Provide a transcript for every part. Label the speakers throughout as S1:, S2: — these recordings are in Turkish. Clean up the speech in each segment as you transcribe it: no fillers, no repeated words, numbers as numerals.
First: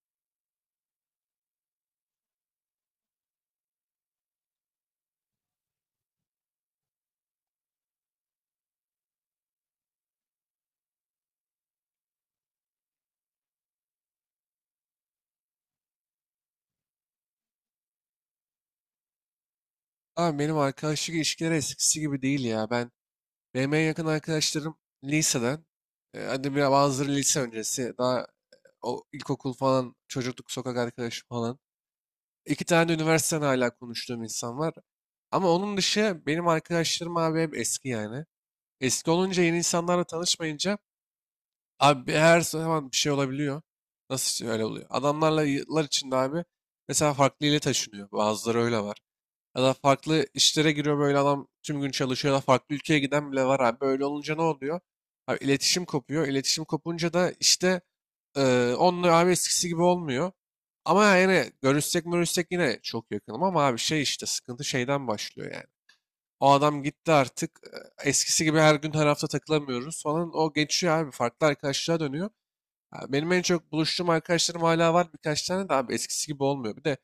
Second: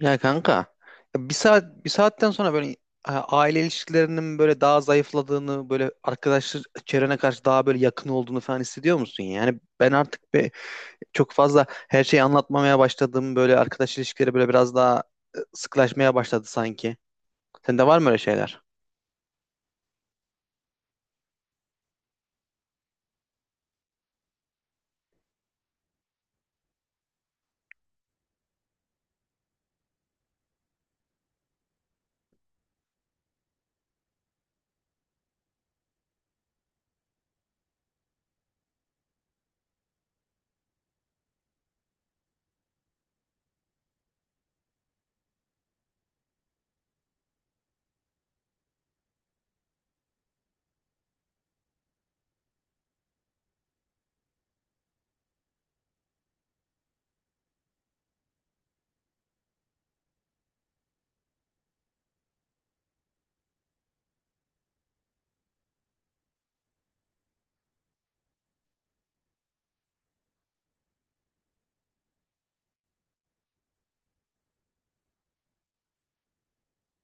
S1: Ya kanka ya bir saat bir saatten sonra böyle aile ilişkilerinin böyle daha zayıfladığını böyle arkadaşlar çevrene karşı daha böyle yakın olduğunu falan hissediyor musun? Yani ben artık çok fazla her şeyi anlatmamaya başladım, böyle arkadaş ilişkileri böyle biraz daha sıklaşmaya başladı sanki. Sende var mı öyle şeyler?
S2: Abi benim arkadaşlık ilişkileri eskisi gibi değil ya. Benim en yakın arkadaşlarım liseden. Hadi bazıları lise öncesi. Daha o ilkokul falan, çocukluk sokak arkadaşı falan. İki tane de üniversiteden hala konuştuğum insan var. Ama onun dışı benim arkadaşlarım abi hep eski yani. Eski olunca yeni insanlarla tanışmayınca abi her zaman bir şey olabiliyor. Nasıl öyle oluyor? Adamlarla yıllar içinde abi mesela farklı ile taşınıyor. Bazıları öyle var. Ya da farklı işlere giriyor, böyle adam tüm gün çalışıyor ya da farklı ülkeye giden bile var abi. Böyle olunca ne oluyor? Abi iletişim kopuyor. İletişim kopunca da işte onunla abi eskisi gibi olmuyor. Ama yani görüşsek görüşsek yine çok yakınım ama abi şey işte sıkıntı şeyden başlıyor yani. O adam gitti artık. Eskisi gibi her gün her hafta takılamıyoruz falan. O geçiyor abi farklı arkadaşlığa dönüyor. Ha, benim en çok buluştuğum arkadaşlarım hala var birkaç tane de abi eskisi gibi olmuyor. Bir de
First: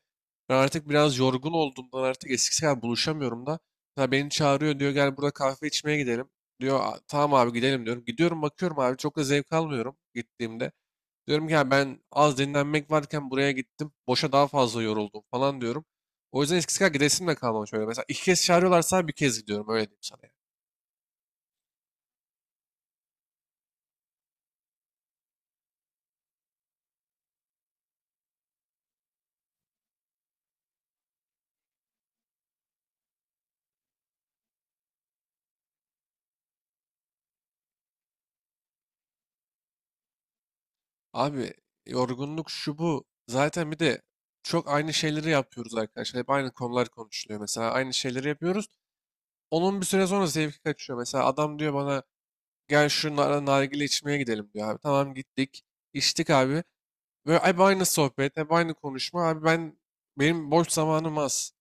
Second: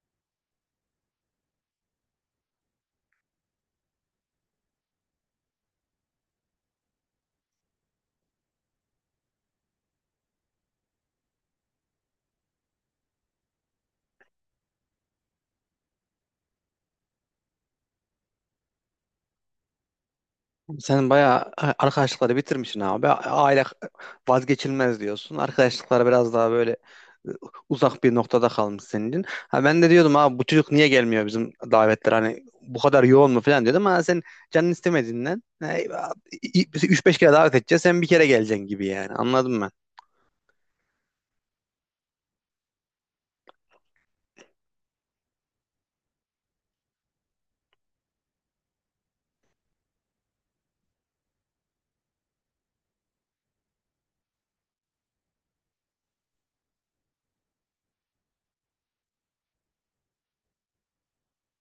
S2: ben artık biraz yorgun olduğumdan artık eskisi kadar buluşamıyorum da. Mesela beni çağırıyor, diyor gel burada kahve içmeye gidelim. Diyor, "Aa, tamam abi gidelim," diyorum. Gidiyorum bakıyorum abi çok da zevk almıyorum gittiğimde. Diyorum ki ya ben az dinlenmek varken buraya gittim. Boşa daha fazla yoruldum falan diyorum. O yüzden eskisi kadar gidesim de kalmamış öyle. Mesela iki kez çağırıyorlarsa bir kez gidiyorum öyle diyeyim sana yani.
S1: Sen bayağı arkadaşlıkları bitirmişsin abi. Aile vazgeçilmez diyorsun. Arkadaşlıklar biraz daha böyle e, uzak bir noktada kalmış senin için. Ha, ben de diyordum abi bu çocuk niye gelmiyor bizim davetlere, hani bu kadar yoğun mu falan diyordum, ama sen canın istemediğinden üç beş kere davet edeceğiz, sen bir kere geleceksin gibi. Yani anladım ben.
S2: Abi yorgunluk şu bu. Zaten bir de çok aynı şeyleri yapıyoruz arkadaşlar. Hep aynı konular konuşuluyor mesela. Aynı şeyleri yapıyoruz. Onun bir süre sonra zevki kaçıyor. Mesela adam diyor bana gel şu nargile içmeye gidelim diyor abi. Tamam gittik. İçtik abi. Böyle hep aynı sohbet, hep aynı konuşma. Abi benim boş zamanım az.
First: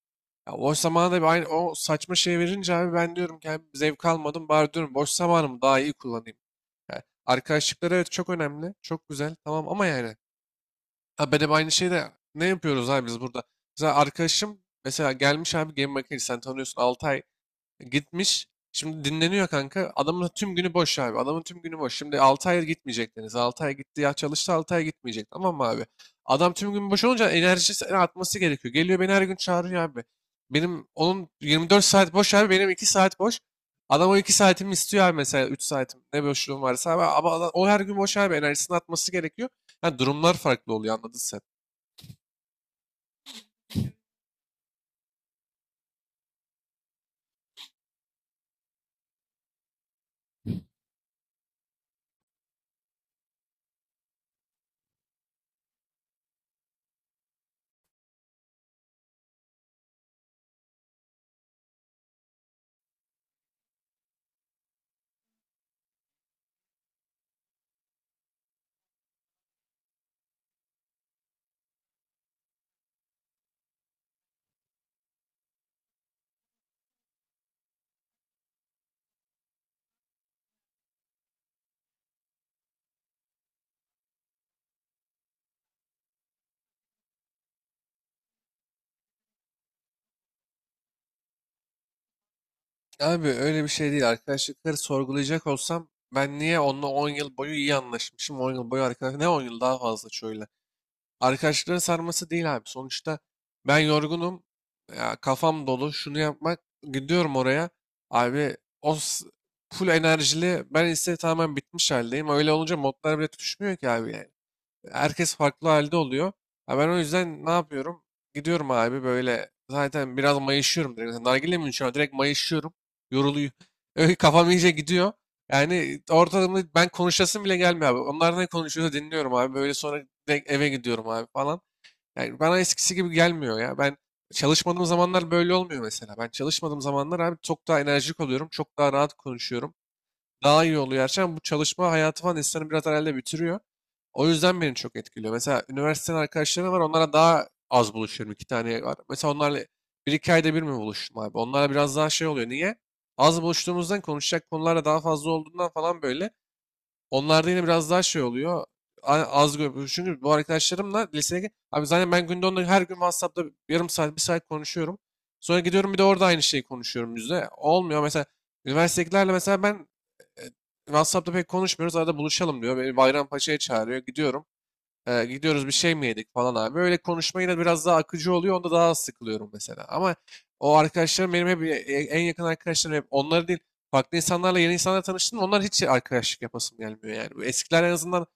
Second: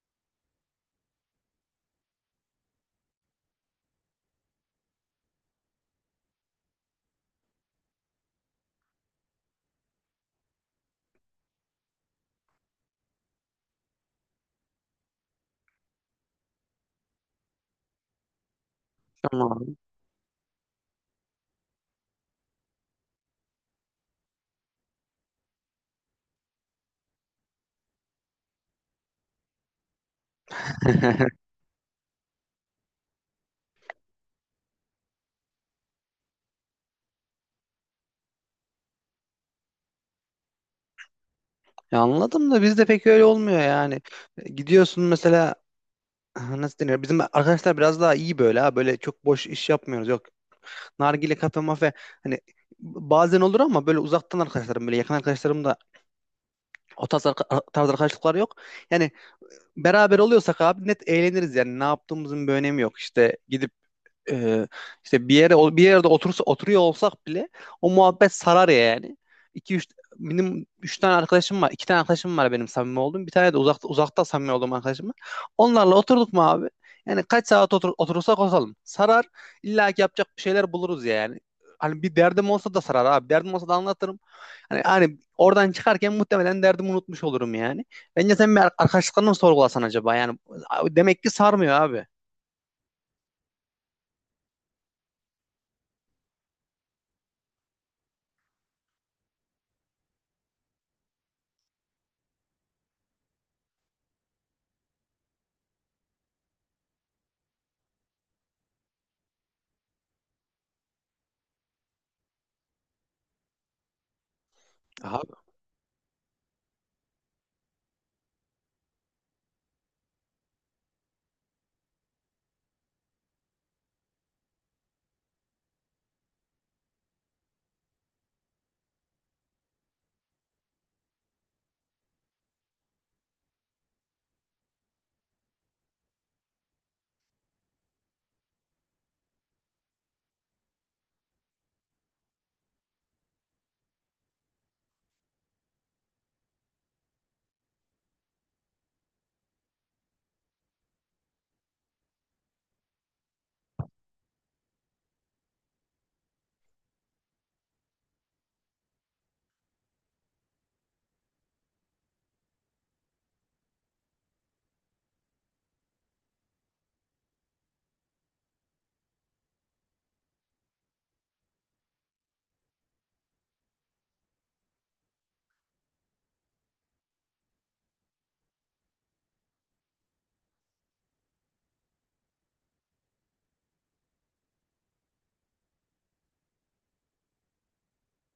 S2: Ya boş zamanı da bir aynı o saçma şey verince abi ben diyorum ki abi zevk almadım. Bari diyorum boş zamanımı daha iyi kullanayım. Yani arkadaşlıklar evet çok önemli. Çok güzel. Tamam ama yani. Ha ben hep aynı şeyi de ne yapıyoruz abi biz burada? Mesela arkadaşım mesela gelmiş abi game makinesi sen tanıyorsun, 6 ay gitmiş. Şimdi dinleniyor
S1: Tamam.
S2: kanka. Adamın tüm günü boş abi. Adamın tüm günü boş. Şimdi 6 ay gitmeyecek Deniz. Ay gitti ya, çalıştı, 6 ay gitmeyecek. Tamam mı abi? Adam tüm gün boş olunca enerjisi atması gerekiyor. Geliyor beni her gün çağırıyor abi. Benim onun 24 saat boş abi. Benim 2 saat boş. Adam o 2 saatimi istiyor abi, mesela 3 saatim. Ne boşluğum varsa abi. Ama o her gün boş abi. Enerjisini atması gerekiyor. Yani durumlar farklı oluyor anladın sen.
S1: Ya anladım da bizde pek öyle olmuyor yani. Gidiyorsun mesela, nasıl deniyor? Bizim arkadaşlar biraz daha iyi böyle, ha. Böyle çok boş iş yapmıyoruz. Yok, nargile kafe mafe, hani bazen olur ama böyle uzaktan arkadaşlarım, böyle yakın arkadaşlarım da tarz arkadaşlıklar yok. Yani beraber oluyorsak abi net eğleniriz yani, ne yaptığımızın bir önemi yok. İşte gidip e, işte bir yere bir yerde otursa oturuyor olsak bile o muhabbet sarar ya yani. İki üç, benim 3 tane arkadaşım var. İki tane arkadaşım var benim samimi olduğum. Bir tane de uzakta samimi olduğum arkadaşım var. Onlarla oturduk mu abi? Yani kaç saat oturursak oturalım. Sarar. İlla ki yapacak bir şeyler buluruz ya yani. Hani bir derdim olsa da sarar abi. Derdim olsa da anlatırım. Hani oradan çıkarken muhtemelen derdimi unutmuş olurum yani. Bence sen bir arkadaşlıklarını mı sorgulasan acaba? Yani demek ki sarmıyor abi.
S2: Abi öyle bir şey değil. Arkadaşlıkları sorgulayacak olsam ben niye onunla 10 yıl boyu iyi anlaşmışım? 10 yıl boyu arkadaş ne 10 yıl daha fazla şöyle. Arkadaşlıkların sarması değil abi. Sonuçta ben yorgunum. Ya kafam dolu. Şunu yapmak gidiyorum oraya. Abi o full enerjili. Ben ise tamamen bitmiş haldeyim. Öyle olunca modlar bile tutuşmuyor ki abi yani.
S1: Abi,
S2: Herkes farklı halde oluyor. Ha ben o yüzden ne yapıyorum? Gidiyorum abi böyle zaten biraz mayışıyorum direkt. Mesela nargile mi içiyorum? Direkt mayışıyorum. Yoruluyor. Öyle kafam iyice gidiyor. Yani ortalama ben konuşasım bile gelmiyor abi. Onlar ne konuşuyorsa dinliyorum abi. Böyle sonra direkt eve gidiyorum abi falan. Yani bana eskisi gibi gelmiyor ya. Ben çalışmadığım zamanlar böyle olmuyor mesela. Ben çalışmadığım zamanlar abi çok daha enerjik oluyorum. Çok daha rahat konuşuyorum. Daha iyi oluyor gerçekten. Bu çalışma hayatı falan insanı biraz herhalde bitiriyor. O yüzden beni çok etkiliyor. Mesela üniversiteden arkadaşlarım var. Onlara daha az buluşuyorum. İki tane var. Mesela onlarla bir iki ayda bir mi buluştum abi? Onlarla biraz daha şey oluyor. Niye? Az buluştuğumuzdan konuşacak konular da daha fazla olduğundan falan böyle. Onlarda yine biraz daha şey oluyor. Çünkü bu arkadaşlarımla lisedeki... Abi zaten ben günde onunla her gün WhatsApp'ta yarım saat, 1 saat konuşuyorum. Sonra gidiyorum bir de orada aynı şeyi konuşuyorum yüzde. Olmuyor. Mesela üniversitedekilerle mesela ben WhatsApp'ta pek konuşmuyoruz. Arada buluşalım diyor. Beni Bayrampaşa'ya çağırıyor. Gidiyorum. Gidiyoruz bir şey mi yedik falan abi. Öyle konuşma yine biraz daha akıcı oluyor. Onda daha az sıkılıyorum mesela. Ama o arkadaşlarım benim hep en yakın arkadaşlarım hep onları değil. Farklı insanlarla yeni insanlarla tanıştım. Onlar hiç arkadaşlık yapasım gelmiyor yani. Bu eskiler en azından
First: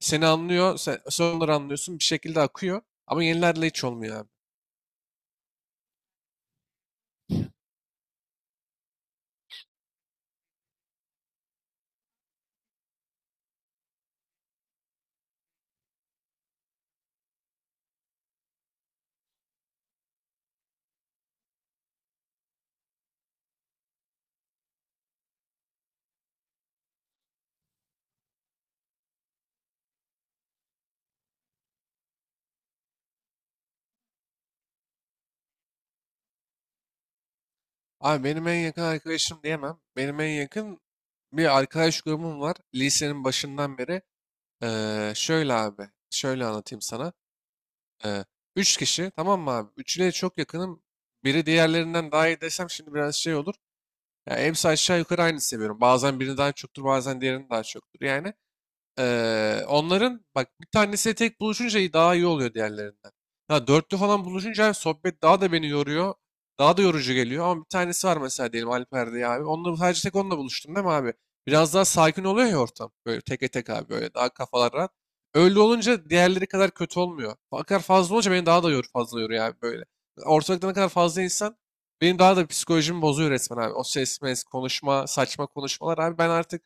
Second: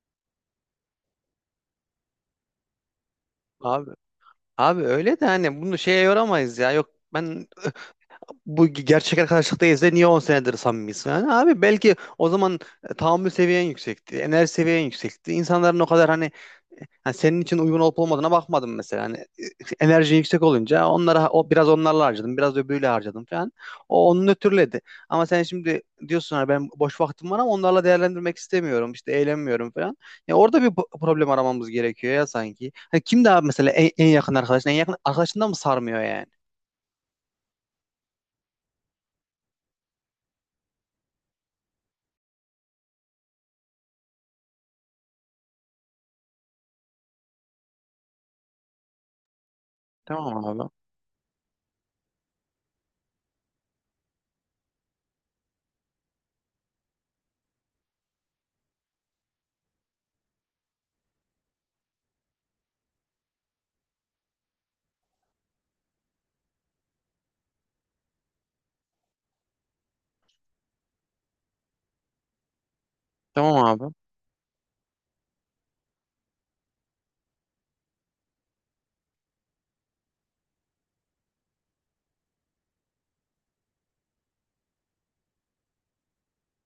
S2: seni anlıyor. Sen onları anlıyorsun. Bir şekilde akıyor. Ama yenilerle hiç
S1: abi.
S2: olmuyor abi.
S1: Abi öyle de, hani bunu şeye yoramayız ya. Yok ben, bu gerçek arkadaşlıktayız da niye 10 senedir samimiyiz falan. Abi belki o zaman tahammül seviyen yüksekti, enerji seviyen yüksekti. İnsanların o kadar hani, hani senin için uygun olup olmadığına bakmadım mesela. Hani enerji yüksek olunca onlara, o biraz onlarla harcadım, biraz öbürüyle harcadım falan. O onun ötürüledi. Ama sen şimdi diyorsun hani, ben boş vaktim var ama onlarla değerlendirmek istemiyorum, işte eğlenmiyorum falan. Ya orada bir problem aramamız gerekiyor ya sanki. Hani kim daha mesela en yakın arkadaşın, en yakın arkadaşından mı sarmıyor yani?
S2: Abi benim en yakın arkadaşım diyemem. Benim en yakın bir arkadaş grubum var. Lisenin başından beri. Şöyle abi, şöyle anlatayım sana. Ee, üç kişi, tamam mı abi? Üçüne çok
S1: Tamam abi.
S2: yakınım. Biri diğerlerinden daha iyi desem şimdi biraz şey olur. Ya hepsi aşağı yukarı aynı seviyorum. Bazen birini daha çoktur, bazen diğerini daha çoktur yani. Onların bak bir tanesi tek buluşunca daha iyi oluyor diğerlerinden. Ha, dörtlü falan buluşunca sohbet daha da beni yoruyor. Daha da yorucu geliyor ama bir tanesi var mesela diyelim Alper diye abi. Onunla sadece tek onunla buluştun değil mi abi? Biraz daha sakin oluyor ya ortam. Böyle teke
S1: Tamam
S2: tek abi
S1: abi.
S2: böyle daha kafalar rahat. Öyle olunca diğerleri kadar kötü olmuyor. Fakat fazla olunca beni daha da fazla yoruyor abi böyle. Ortalıkta ne kadar fazla insan benim daha da psikolojimi bozuyor resmen abi. O ses, konuşma, saçma konuşmalar abi. Ben artık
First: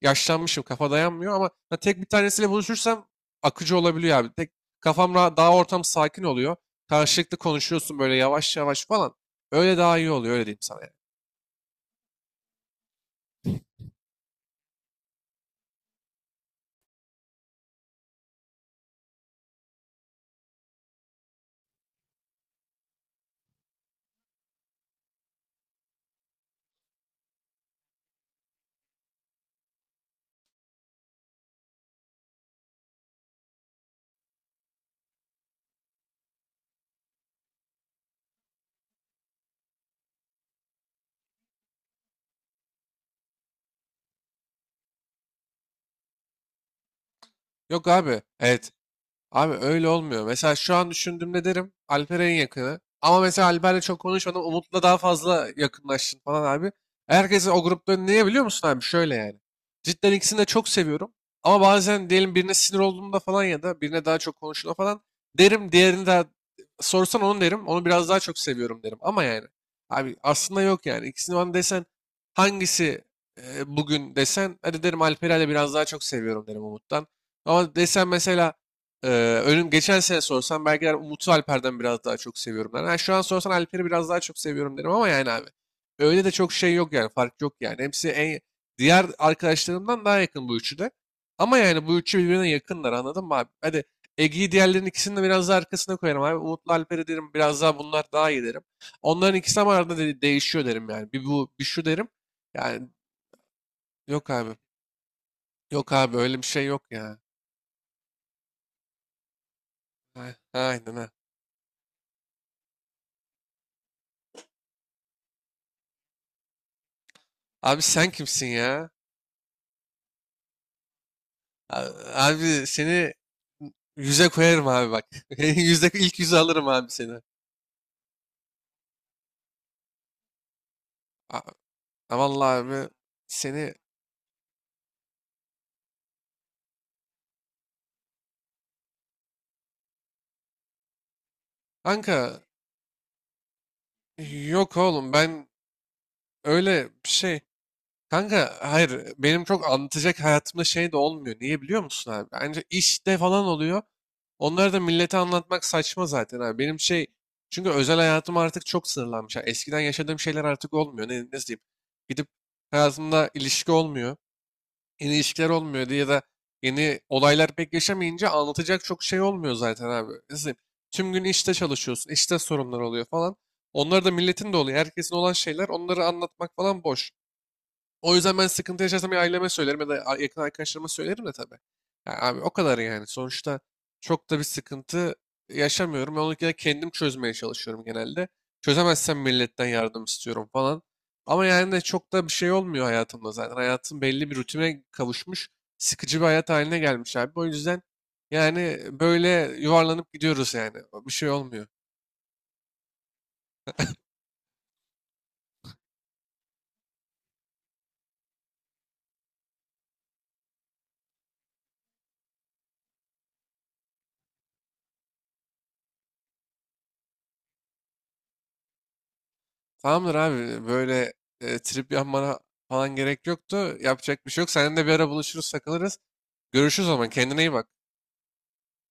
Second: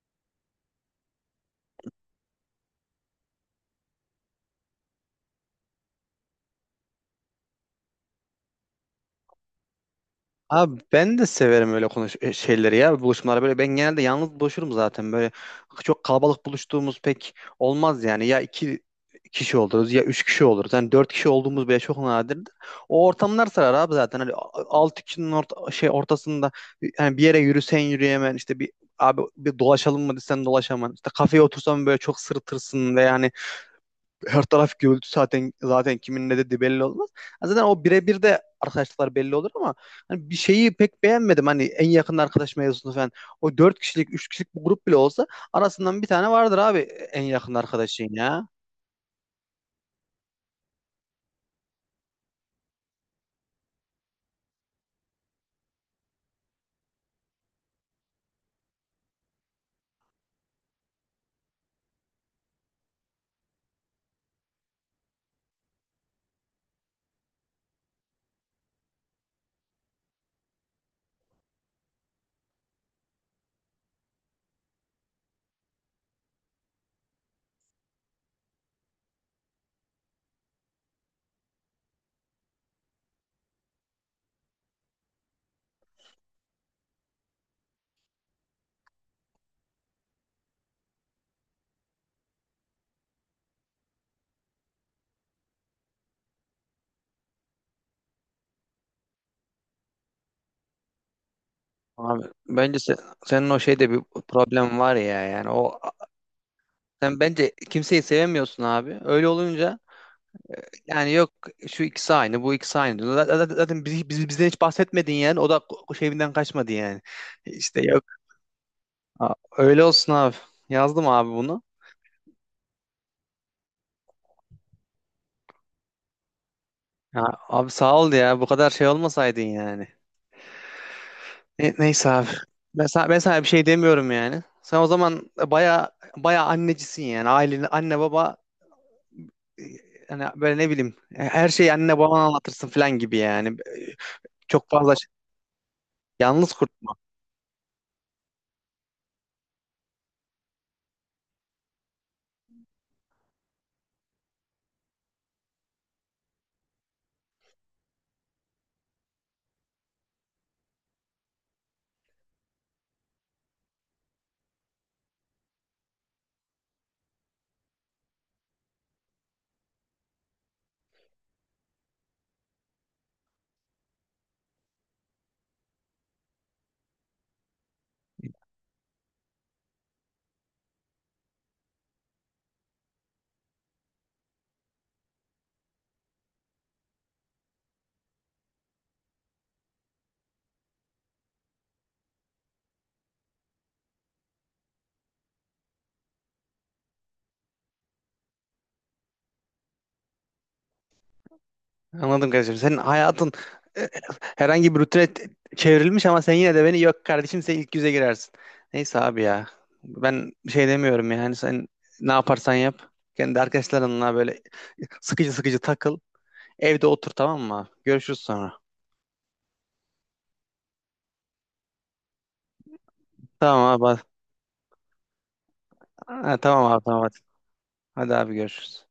S2: yaşlanmışım kafa dayanmıyor ama ha, tek bir tanesiyle buluşursam akıcı olabiliyor abi. Tek kafam rahat, daha ortam sakin oluyor. Karşılıklı konuşuyorsun böyle yavaş yavaş falan. Öyle daha iyi oluyor öyle diyeyim
S1: Abi
S2: sana yani.
S1: ben de severim öyle şeyleri, ya buluşmaları. Böyle ben genelde yalnız buluşurum zaten, böyle çok kalabalık buluştuğumuz pek olmaz yani. Ya iki kişi oluruz ya üç kişi oluruz, yani dört kişi olduğumuz bile çok nadirdir. O ortamlar sarar abi zaten. Hani altı kişinin ortasında yani bir yere yürüsen yürüyemen, işte bir, abi bir dolaşalım mı desen dolaşaman, işte kafeye otursan böyle çok sırıtırsın ve yani her taraf gürültü, zaten kimin ne dediği belli olmaz. Ha, zaten o birebir de arkadaşlıklar belli olur ama hani bir şeyi pek beğenmedim, hani en yakın arkadaş mevzusunu falan. O dört kişilik, üç kişilik bir grup bile olsa arasından bir tane vardır abi en yakın
S2: Yok
S1: arkadaşın
S2: abi,
S1: ya.
S2: evet. Abi öyle olmuyor. Mesela şu an düşündüğümde derim Alper en yakını. Ama mesela Alper'le çok konuşmadım. Umut'la daha fazla yakınlaştın falan abi. Herkesi o grupta niye biliyor musun abi? Şöyle yani. Cidden ikisini de çok seviyorum. Ama bazen diyelim birine sinir olduğumda falan ya da birine daha çok konuştuğumda falan derim. Diğerini de sorsan onu derim. Onu biraz daha çok seviyorum derim. Ama yani abi aslında yok yani. İkisini bana desen hangisi bugün desen hadi derim Alper'i de biraz daha çok seviyorum derim Umut'tan. Ama desen mesela ee, önüm geçen sene sorsan belki der Umut'u Alper'den biraz daha çok seviyorum der. Ha, şu an sorsan Alper'i biraz daha çok seviyorum derim ama yani abi. Öyle de çok şey yok yani, fark yok yani. Hepsi en diğer arkadaşlarımdan daha yakın bu üçü de. Ama yani bu üçü birbirine yakınlar anladın mı abi? Hadi Ege'yi diğerlerinin ikisini de biraz daha arkasına koyarım abi. Umut'la Alper'i derim biraz daha bunlar daha iyi derim. Onların ikisi ama arada değişiyor derim yani. Bir bu bir şu derim.
S1: Abi bence
S2: Yani
S1: senin o şeyde bir
S2: yok abi.
S1: problem var ya yani. O
S2: Yok abi öyle bir şey yok ya.
S1: sen bence kimseyi sevemiyorsun abi. Öyle olunca
S2: Aynen ha.
S1: yani, yok şu ikisi aynı bu ikisi aynı. Zaten bizden hiç bahsetmedin yani, o da şeyinden kaçmadı yani. İşte
S2: Abi
S1: yok.
S2: sen kimsin ya?
S1: Aa, öyle olsun abi. Yazdım abi bunu.
S2: Abi seni yüze koyarım abi bak. Yüzde ilk yüze alırım abi seni.
S1: Ya, abi sağ ol ya. Bu kadar şey olmasaydın yani.
S2: A-
S1: Neyse
S2: a
S1: abi.
S2: Vallahi abi
S1: Ben sana bir şey
S2: seni,
S1: demiyorum yani. Sen o zaman baya annecisin yani. Ailenin anne baba, e, hani böyle ne bileyim, her şeyi anne
S2: kanka
S1: babana anlatırsın falan gibi yani. Çok
S2: yok
S1: fazla
S2: oğlum ben
S1: yalnız kurt.
S2: öyle bir şey. Kanka hayır benim çok anlatacak hayatımda şey de olmuyor. Niye biliyor musun abi? Bence işte falan oluyor. Onları da millete anlatmak saçma zaten abi. Benim şey çünkü özel hayatım artık çok sınırlanmış. Yani eskiden yaşadığım şeyler artık olmuyor. Nasıl diyeyim? Gidip hayatımda ilişki olmuyor. Yeni ilişkiler olmuyor diye ya da yeni olaylar pek yaşamayınca anlatacak çok şey olmuyor zaten abi. Tüm gün işte çalışıyorsun, işte sorunlar oluyor falan. Onlar da milletin de oluyor. Herkesin olan şeyler onları anlatmak falan boş. O yüzden ben sıkıntı yaşarsam ya aileme söylerim ya da yakın arkadaşlarıma söylerim de tabii. Ya abi o kadar yani. Sonuçta çok da bir sıkıntı yaşamıyorum. Ben onu gene kendim çözmeye çalışıyorum genelde. Çözemezsem milletten yardım istiyorum falan. Ama yani de çok da bir şey olmuyor hayatımda zaten. Hayatım belli bir rutine kavuşmuş. Sıkıcı bir hayat haline gelmiş abi. O yüzden yani böyle yuvarlanıp gidiyoruz yani. Bir şey olmuyor.
S1: Anladım kardeşim. Senin hayatın, e, herhangi bir rutine çevrilmiş ama sen yine de beni, yok kardeşim sen ilk yüze girersin. Neyse abi ya. Ben bir şey demiyorum yani, sen ne yaparsan yap. Kendi arkadaşlarınla böyle sıkıcı sıkıcı takıl. Evde otur, tamam mı abi? Görüşürüz sonra.
S2: Tamamdır abi böyle trip yapmana falan gerek yoktu.
S1: Tamam abi.
S2: Yapacak bir şey yok. Seninle de bir ara buluşuruz, takılırız.
S1: Ha, tamam abi,
S2: Görüşürüz o
S1: tamam.
S2: zaman.
S1: Hadi,
S2: Kendine iyi bak.
S1: hadi abi, görüşürüz.